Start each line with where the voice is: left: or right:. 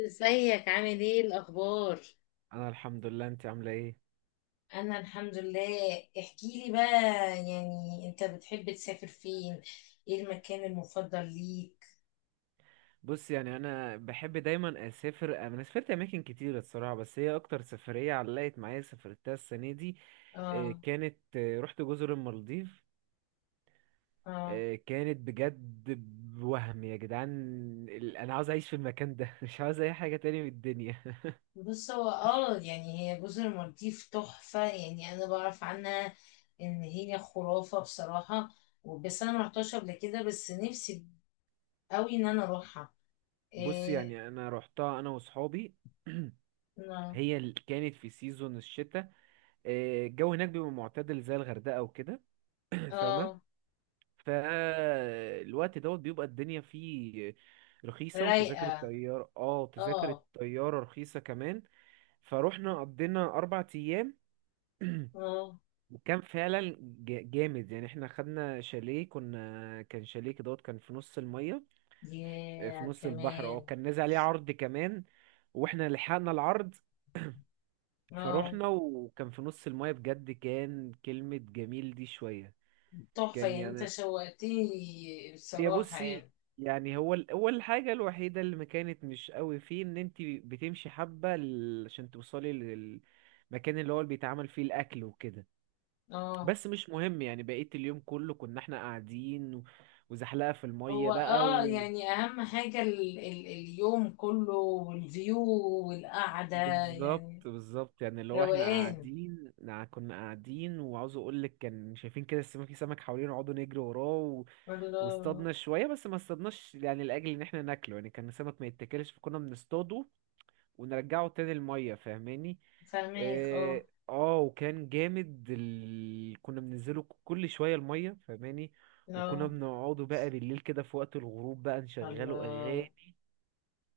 left: ازيك؟ عامل ايه؟ الاخبار؟
right: انا الحمد لله. انت عامله ايه؟
left: انا الحمد لله. احكي لي بقى، يعني انت بتحب تسافر فين؟ ايه المكان المفضل ليك؟
right: بص، يعني انا بحب دايما اسافر، انا سافرت اماكن كتير الصراحه، بس هي اكتر سفريه علقت معايا سافرتها السنه دي.
left: اه،
right: كانت رحت جزر المالديف.
left: اه،
right: كانت بجد. وهم يا جدعان. انا عاوز اعيش في المكان ده. مش عاوز اي حاجه تاني من الدنيا.
left: بص هو هي جزر المالديف تحفة، يعني انا بعرف عنها ان هي خرافة بصراحة. بس انا مرحتهاش قبل كده، بس نفسي قوي ان انا اروحها.
right: بص،
left: إيه؟
right: يعني انا رحتها انا وصحابي.
left: اه،
right: هي كانت في سيزون الشتاء. الجو هناك بيبقى معتدل زي الغردقه وكده. فاهمه؟
left: اه،
right: فالوقت دوت بيبقى الدنيا فيه رخيصة، وتذاكر
left: رايقة،
right: الطيارة تذاكر
left: اه،
right: الطيارة رخيصة كمان. فروحنا قضينا 4 أيام،
left: اه،
right: وكان فعلا جامد. يعني احنا خدنا شاليه، كنا كان شاليه كدهوت، كان في نص المية. في
left: يا
right: نص البحر. اه
left: كمان،
right: كان نازل عليه عرض كمان، واحنا لحقنا العرض.
left: اه،
right: فروحنا، وكان في نص المية بجد. كان كلمة جميل دي شوية.
left: تحفة،
right: كان
left: يعني انت
right: يعني،
left: شوقتني
right: هي
left: بصراحة.
right: بصي،
left: يعني
right: يعني هو هو الحاجة الوحيدة اللي ما كانت مش قوي فيه، ان انت بتمشي حبة عشان توصلي للمكان اللي هو اللي بيتعمل فيه الاكل وكده.
left: اه،
right: بس مش مهم، يعني بقيت اليوم كله كنا احنا قاعدين و- وزحلقة في المية
left: هو
right: بقى و...
left: اهم حاجة ال اليوم كله والفيو والقعدة،
right: بالظبط
left: يعني
right: بالظبط، يعني اللي هو احنا
left: روقان.
right: قاعدين كنا قاعدين، وعاوز اقول لك كان شايفين كده السمك، في سمك حوالينا، وقعدوا نجري وراه و...
left: الله.
right: واصطادنا شوية، بس ما اصطادناش، يعني لأجل ان احنا ناكله، يعني كان السمك ما يتاكلش، فكنا بنصطاده ونرجعه تاني المية. فاهماني؟
left: فاهمك، اه،
right: اه. وكان جامد. كنا بننزله كل شوية المية، فاهماني؟ وكنا
left: اه،
right: بنقعده بقى بالليل كده في وقت الغروب بقى، نشغله
left: الله.
right: أغاني.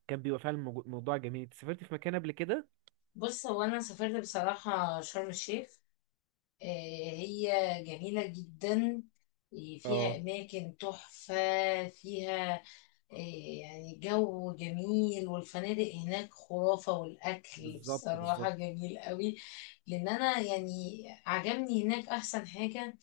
right: كان بيبقى فعلا موضوع جميل. انت سافرت في مكان قبل كده؟
left: بص هو انا سافرت بصراحة شرم الشيخ. آه، هي جميلة جدا، فيها
right: اه،
left: اماكن تحفة، فيها إيه، يعني جو جميل، والفنادق هناك خرافة، والأكل
right: بالظبط
left: بصراحة
right: بالظبط.
left: جميل قوي. لأن أنا يعني عجبني هناك أحسن حاجة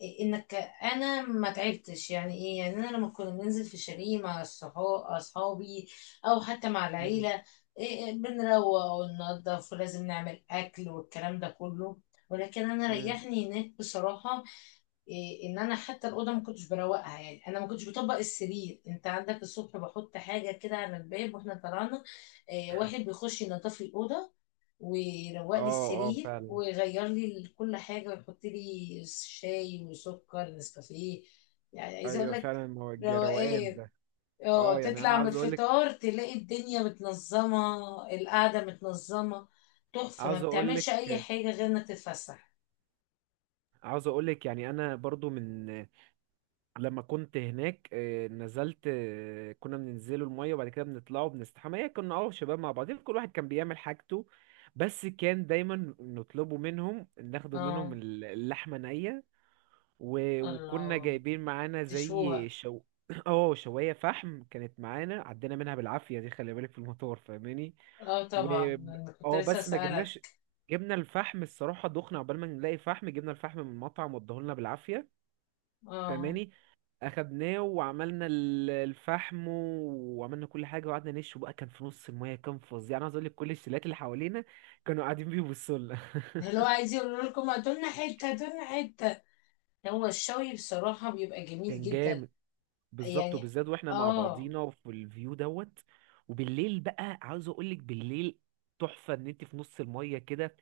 left: إيه؟ إنك أنا ما تعبتش، يعني إيه يعني، أنا لما كنا بننزل في شاليه مع أصحابي أو حتى مع
right: مم،
left: العيلة، إيه، بنروق وننضف ولازم نعمل أكل والكلام ده كله. ولكن أنا
right: مم.
left: ريحني هناك بصراحة. إيه ان انا حتى الاوضه ما كنتش بروقها، يعني انا ما كنتش بطبق السرير، انت عندك الصبح بحط حاجه كده على الباب واحنا طلعنا، إيه، واحد بيخش ينظف لي الاوضه ويروق
right: اه
left: لي
right: اه
left: السرير
right: فعلا.
left: ويغير لي كل حاجه ويحط لي شاي وسكر نسكافيه. يعني عايزه اقول
right: ايوه
left: لك،
right: فعلا، ما هو الجروقان
left: روقان،
right: ده.
left: اه،
right: اه يعني انا
left: تطلع من الفطار تلاقي الدنيا متنظمه، القعده متنظمه، تحفه، ما
right: عاوز
left: بتعملش اي
right: اقولك
left: حاجه غير انك تتفسح.
right: عاوز اقولك، يعني انا برضو من لما كنت هناك نزلت كنا بننزلوا المية، وبعد كده بنطلعوا بنستحمى. هي كنا شباب مع بعضين، كل واحد كان بيعمل حاجته. بس كان دايما نطلبوا منهم، ناخدوا منهم
left: اه.
right: اللحمة نية، و- وكنا
left: الله.
right: جايبين معانا زي
left: تشوها.
right: شو اه شواية فحم كانت معانا، عدينا منها بالعافية دي، خلي بالك، في المطار. فاهماني؟
left: اه،
right: و
left: طبعا انا كنت
right: اه
left: لسه
right: بس ما
left: اسالك.
right: جبناش. جبنا الفحم الصراحة، دخنا عقبال ما نلاقي فحم، جبنا الفحم من المطعم واداهولنا بالعافية.
left: اه.
right: فاهماني؟ اخدناه وعملنا الفحم، وعملنا كل حاجه وقعدنا نشوي بقى. كان في نص المايه، كان فظيع. يعني عايز اقول لك، كل الشلات اللي حوالينا كانوا قاعدين بيبصوا لنا.
left: اللي هو عايز يقول لكم هاتولنا حته، هاتولنا حته. هو الشوي بصراحه بيبقى جميل
right: كان
left: جدا.
right: جامد، بالظبط.
left: يعني
right: وبالذات واحنا مع
left: اه،
right: بعضينا، وفي الفيو دوت. وبالليل بقى عاوز اقول لك، بالليل تحفه ان انت في نص المايه كده.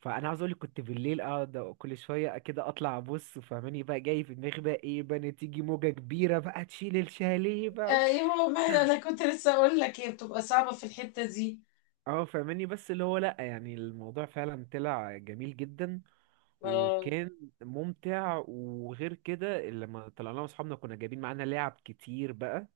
right: فانا عاوز اقول لك كنت بالليل اقعد كل شويه كده اطلع ابص، فاهماني، بقى جاي في دماغي بقى ايه بقى، إن تيجي موجه كبيره بقى تشيل الشاليه.
left: ايوه، ما انا كنت لسه اقول لك هي بتبقى صعبه في الحته دي.
right: اه فاهماني، بس اللي هو لأ، يعني الموضوع فعلا طلع جميل جدا،
left: آه،
right: وكان ممتع. وغير كده لما طلعنا مع اصحابنا كنا جايبين معانا لعب كتير بقى،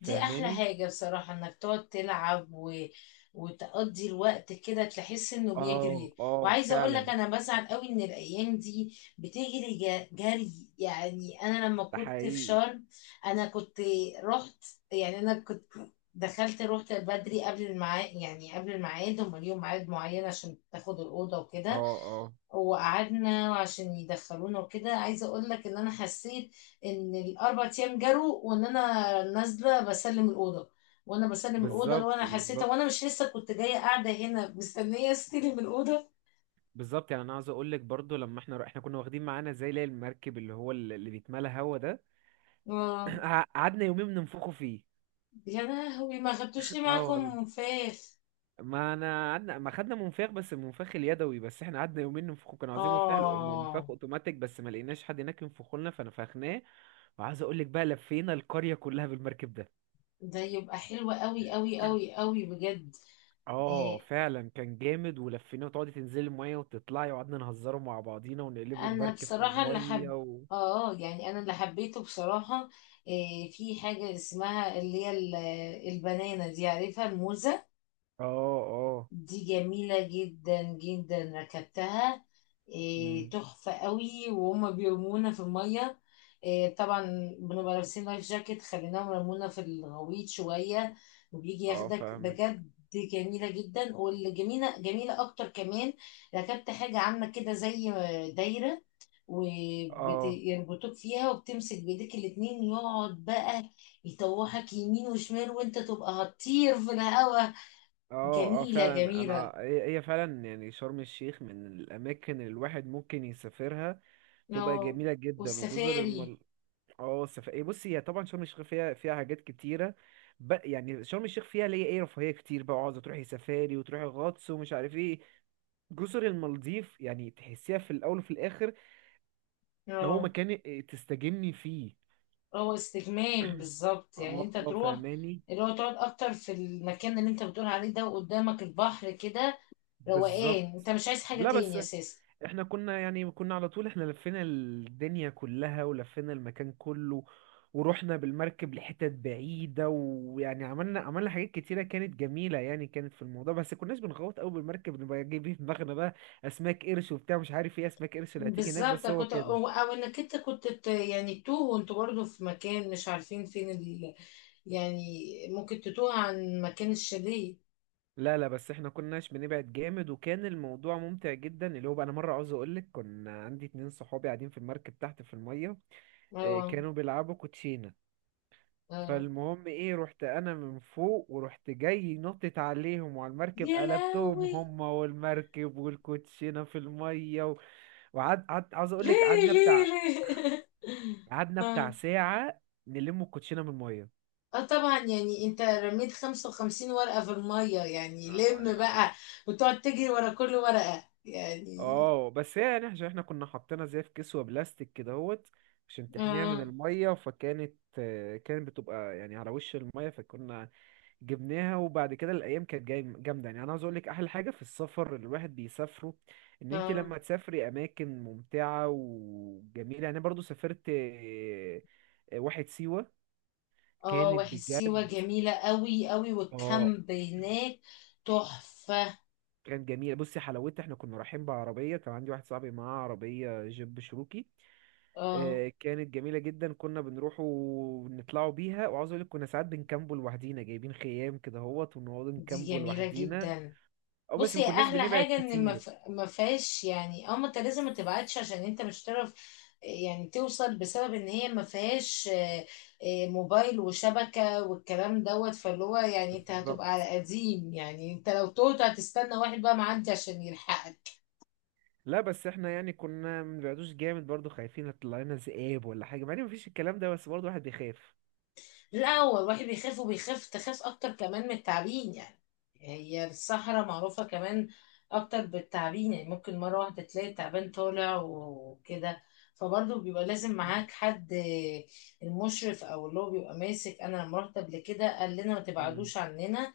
left: دي احلى
right: فاهماني؟
left: حاجة بصراحة، انك تقعد تلعب و... وتقضي الوقت كده تحس انه
right: اه
left: بيجري.
right: اه
left: وعايزة اقول لك
right: فعلا.
left: انا بسعد قوي ان الايام دي بتجري جري. يعني انا لما
right: ده
left: كنت في
right: حقيقي.
left: شرم انا كنت رحت، يعني انا كنت دخلت، رحت بدري قبل الميعاد، يعني قبل الميعاد، هم ليهم ميعاد معين عشان تاخد الأوضة
right: اه
left: وكده،
right: اه،
left: وقعدنا وعشان يدخلونا وكده. عايزه اقول لك ان انا حسيت ان الاربع ايام جروا، وان انا نازله بسلم الاوضه، وانا بسلم الاوضه لو
right: بالظبط
left: انا حسيت
right: بالظبط
left: وانا مش لسه كنت جايه قاعده هنا مستنيه استلم الاوضه.
right: بالظبط. يعني انا عاوز اقول لك برضو، لما احنا كنا واخدين معانا زي اللي هي المركب، اللي هو اللي بيتملى هوا ده.
left: اه.
right: قعدنا يومين بننفخه فيه.
left: يا لهوي، ما خدتوش لي
right: اه والله،
left: معاكم فاخ.
right: ما انا قعدنا ما خدنا منفاخ، بس المنفاخ اليدوي. بس احنا قعدنا يومين ننفخه، كانوا عايزين مفتاح منفاخ
left: اه،
right: اوتوماتيك، بس ما لقيناش حد هناك ينفخه لنا فنفخناه. وعايز اقول لك بقى، لفينا القرية كلها بالمركب ده.
left: ده يبقى حلو قوي قوي قوي قوي بجد.
right: اه
left: آه،
right: فعلا كان جامد، ولفيناه، وتقعدي تنزلي المية وتطلعي، وقعدنا نهزره مع بعضينا ونقلبوا
left: انا
right: المركب في
left: بصراحه اللي
right: المية
left: حب،
right: و...
left: اه، يعني انا اللي حبيته بصراحه إيه في حاجه اسمها البنانه دي، عارفها؟ الموزه
right: اه اه.
left: دي جميله جدا جدا، ركبتها، إيه،
right: مم.
left: تحفه قوي، وهما بيرمونا في الميه، إيه طبعا، بنبقى لابسين لايف جاكيت، خليناهم يرمونا في الغويط شويه، وبيجي
right: اه
left: ياخدك،
right: فاهمك.
left: بجد جميله جدا. واللي جميله جميله اكتر كمان، ركبت حاجه عامله كده زي دايره،
right: اه
left: يعني بتوك فيها وبتمسك بايديك الاتنين، يقعد بقى يطوحك يمين وشمال وانت تبقى هتطير في الهوا.
right: اه. اه
left: جميلة
right: فعلا، انا
left: جميلة.
right: هي فعلا، يعني شرم الشيخ من الاماكن اللي الواحد ممكن يسافرها تبقى
left: اه،
right: جميلة جدا، وجزر
left: والسفاري.
right: المل. اه إيه، بصي، هي طبعا شرم الشيخ فيها حاجات كتيرة. يعني شرم الشيخ فيها اللي هي ايه، رفاهية كتير بقى، عاوزة تروحي سفاري وتروحي غطس ومش عارف ايه. جزر المالديف يعني تحسيها في الأول وفي الآخر، ده هو
left: اه،
right: مكان تستجمي فيه.
left: هو استجمام بالظبط، يعني
right: اه
left: انت تروح،
right: فاهماني.
left: اللي هو تقعد اكتر في المكان اللي انت بتقول عليه ده وقدامك البحر كده، روقان، انت
right: بالظبط.
left: مش عايز حاجة
right: لا بس
left: تاني اساسا.
right: احنا كنا على طول، احنا لفينا الدنيا كلها ولفينا المكان كله، ورحنا بالمركب لحتت بعيدة. ويعني عملنا حاجات كتيرة كانت جميلة، يعني كانت في الموضوع. بس كناش بنغوط قوي بالمركب نبقى جايبين في دماغنا بقى أسماك قرش وبتاع مش عارف ايه، أسماك قرش اللي هتيجي هناك،
left: بالظبط،
right: بس هو
left: كنت
right: كده.
left: أو انك انت كنت يعني تتوه وانتوا برضه في مكان مش عارفين فين، يعني ممكن تتوه عن مكان الشاليه.
right: لا لا، بس احنا كناش بنبعد جامد، وكان الموضوع ممتع جدا. اللي هو بقى أنا مرة عاوز أقولك، كنا عندي 2 صحابي قاعدين في المركب تحت في المية.
left: اه،
right: كانوا بيلعبوا كوتشينة.
left: اه.
right: فالمهم ايه، رحت انا من فوق، ورحت جاي نطت عليهم وعلى المركب،
left: يا
right: قلبتهم
left: لهوي،
right: هما والمركب والكوتشينه في الميه و... عاوز اقول
left: ليه؟
right: لك
left: ليه؟ ليه؟
right: قعدنا بتاع
left: اه،
right: ساعه، نلم الكوتشينه من
left: اه، طبعا، يعني انت رميت 55 ورقة في المية، يعني لم
right: الميه.
left: بقى وتقعد تجري ورا كل ورقة يعني.
right: اه بس هي يعني عشان احنا كنا حاطينها زي في كسوة بلاستيك كدهوت، عشان تحميها من
left: اه،
right: المية، فكانت كانت بتبقى يعني على وش المية، فكنا جبناها. وبعد كده الايام كانت جاي جامده. يعني انا عاوز اقول لك، احلى حاجه في السفر اللي الواحد بيسافره، ان انت
left: اه،
right: لما تسافري اماكن ممتعه وجميله. يعني انا برضو سافرت واحد سيوه،
left: اه،
right: كانت
left: واحد سيوة
right: بجد.
left: جميلة قوي قوي،
right: اه
left: والكامب هناك تحفة.
right: كانت جميله. بصي حلاوتها، احنا كنا رايحين بعربيه، كان عندي واحد صاحبي معاه عربيه جيب شروكي.
left: اه،
right: كانت جميلة جدا، كنا بنروح ونطلعوا بيها. وعاوز اقول لك كنا ساعات بنكامبو لوحدينا، جايبين خيام كده اهوت، ونقعد
left: دي
right: نكامبو
left: جميلة
right: لوحدينا.
left: جدا.
right: او بس ما
left: بصي
right: كناش
left: احلى
right: بنبعد
left: حاجه ان
right: كتير.
left: ما فيهاش، يعني اه ما انت لازم ما تبعتش عشان انت مش هتعرف يعني توصل، بسبب ان هي ما فيهاش آه، آه، موبايل وشبكه والكلام دوت. فاللي هو يعني انت هتبقى
right: بالظبط.
left: على قديم، يعني انت لو توت هتستنى واحد بقى معدي عشان يلحقك.
right: لا بس احنا يعني كنا ما بنبعدوش جامد، برضو خايفين يطلع لنا ذئاب ولا حاجة، مع ان مفيش الكلام ده، بس برضو الواحد بيخاف.
left: لا، هو الواحد بيخاف، وبيخاف تخاف اكتر كمان من التعابين، يعني هي الصحراء معروفة كمان اكتر بالتعابين، يعني ممكن مرة واحدة تلاقي تعبان طالع وكده، فبرضه بيبقى لازم معاك حد، المشرف او اللي هو بيبقى ماسك. انا لما رحت قبل كده قال لنا ما
right: مم.
left: تبعدوش عننا،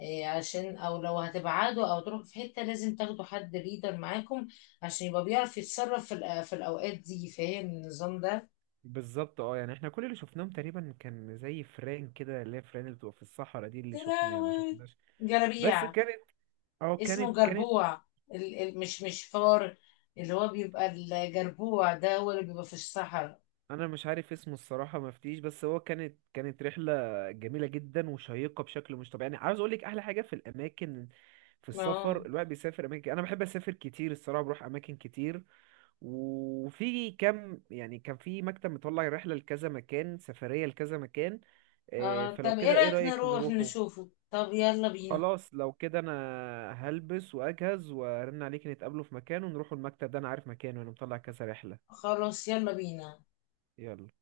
left: إيه، عشان او لو هتبعدوا او تروحوا في حتة لازم تاخدوا حد ليدر معاكم عشان يبقى بيعرف يتصرف في في الاوقات دي، فاهم النظام ده.
right: بالظبط. اه يعني احنا كل اللي شفناهم تقريبا كان زي فران كده، اللي هي فران اللي بتبقى في الصحراء دي، اللي
left: يا
right: شفناها ما
left: لهوي،
right: شفناش. بس
left: جلابيع.
right: كانت، اه
left: اسمه
right: كانت.
left: جربوع، مش فار، اللي هو بيبقى الجربوع ده هو اللي بيبقى في الصحراء.
right: انا مش عارف اسمه الصراحه مفتيش، بس هو كانت، رحله جميله جدا وشيقه بشكل مش طبيعي. يعني عاوز اقول لك احلى حاجه في الاماكن، في
left: اه،
right: السفر الواحد بيسافر اماكن، انا بحب اسافر كتير الصراحه، بروح اماكن كتير. وفي كم، يعني كان في مكتب مطلع رحله لكذا مكان، سفريه لكذا مكان.
left: اه.
right: فلو
left: طب ايه
right: كده ايه
left: رأيك
right: رايك
left: نروح
right: نروحه؟
left: نشوفه؟ طب يلا بينا.
right: خلاص لو كده، انا هلبس واجهز وارن عليك، نتقابله في مكان ونروحوا المكتب ده، انا عارف مكانه، انا مطلع كذا رحله.
left: خلاص، يلا بينا.
right: يلا.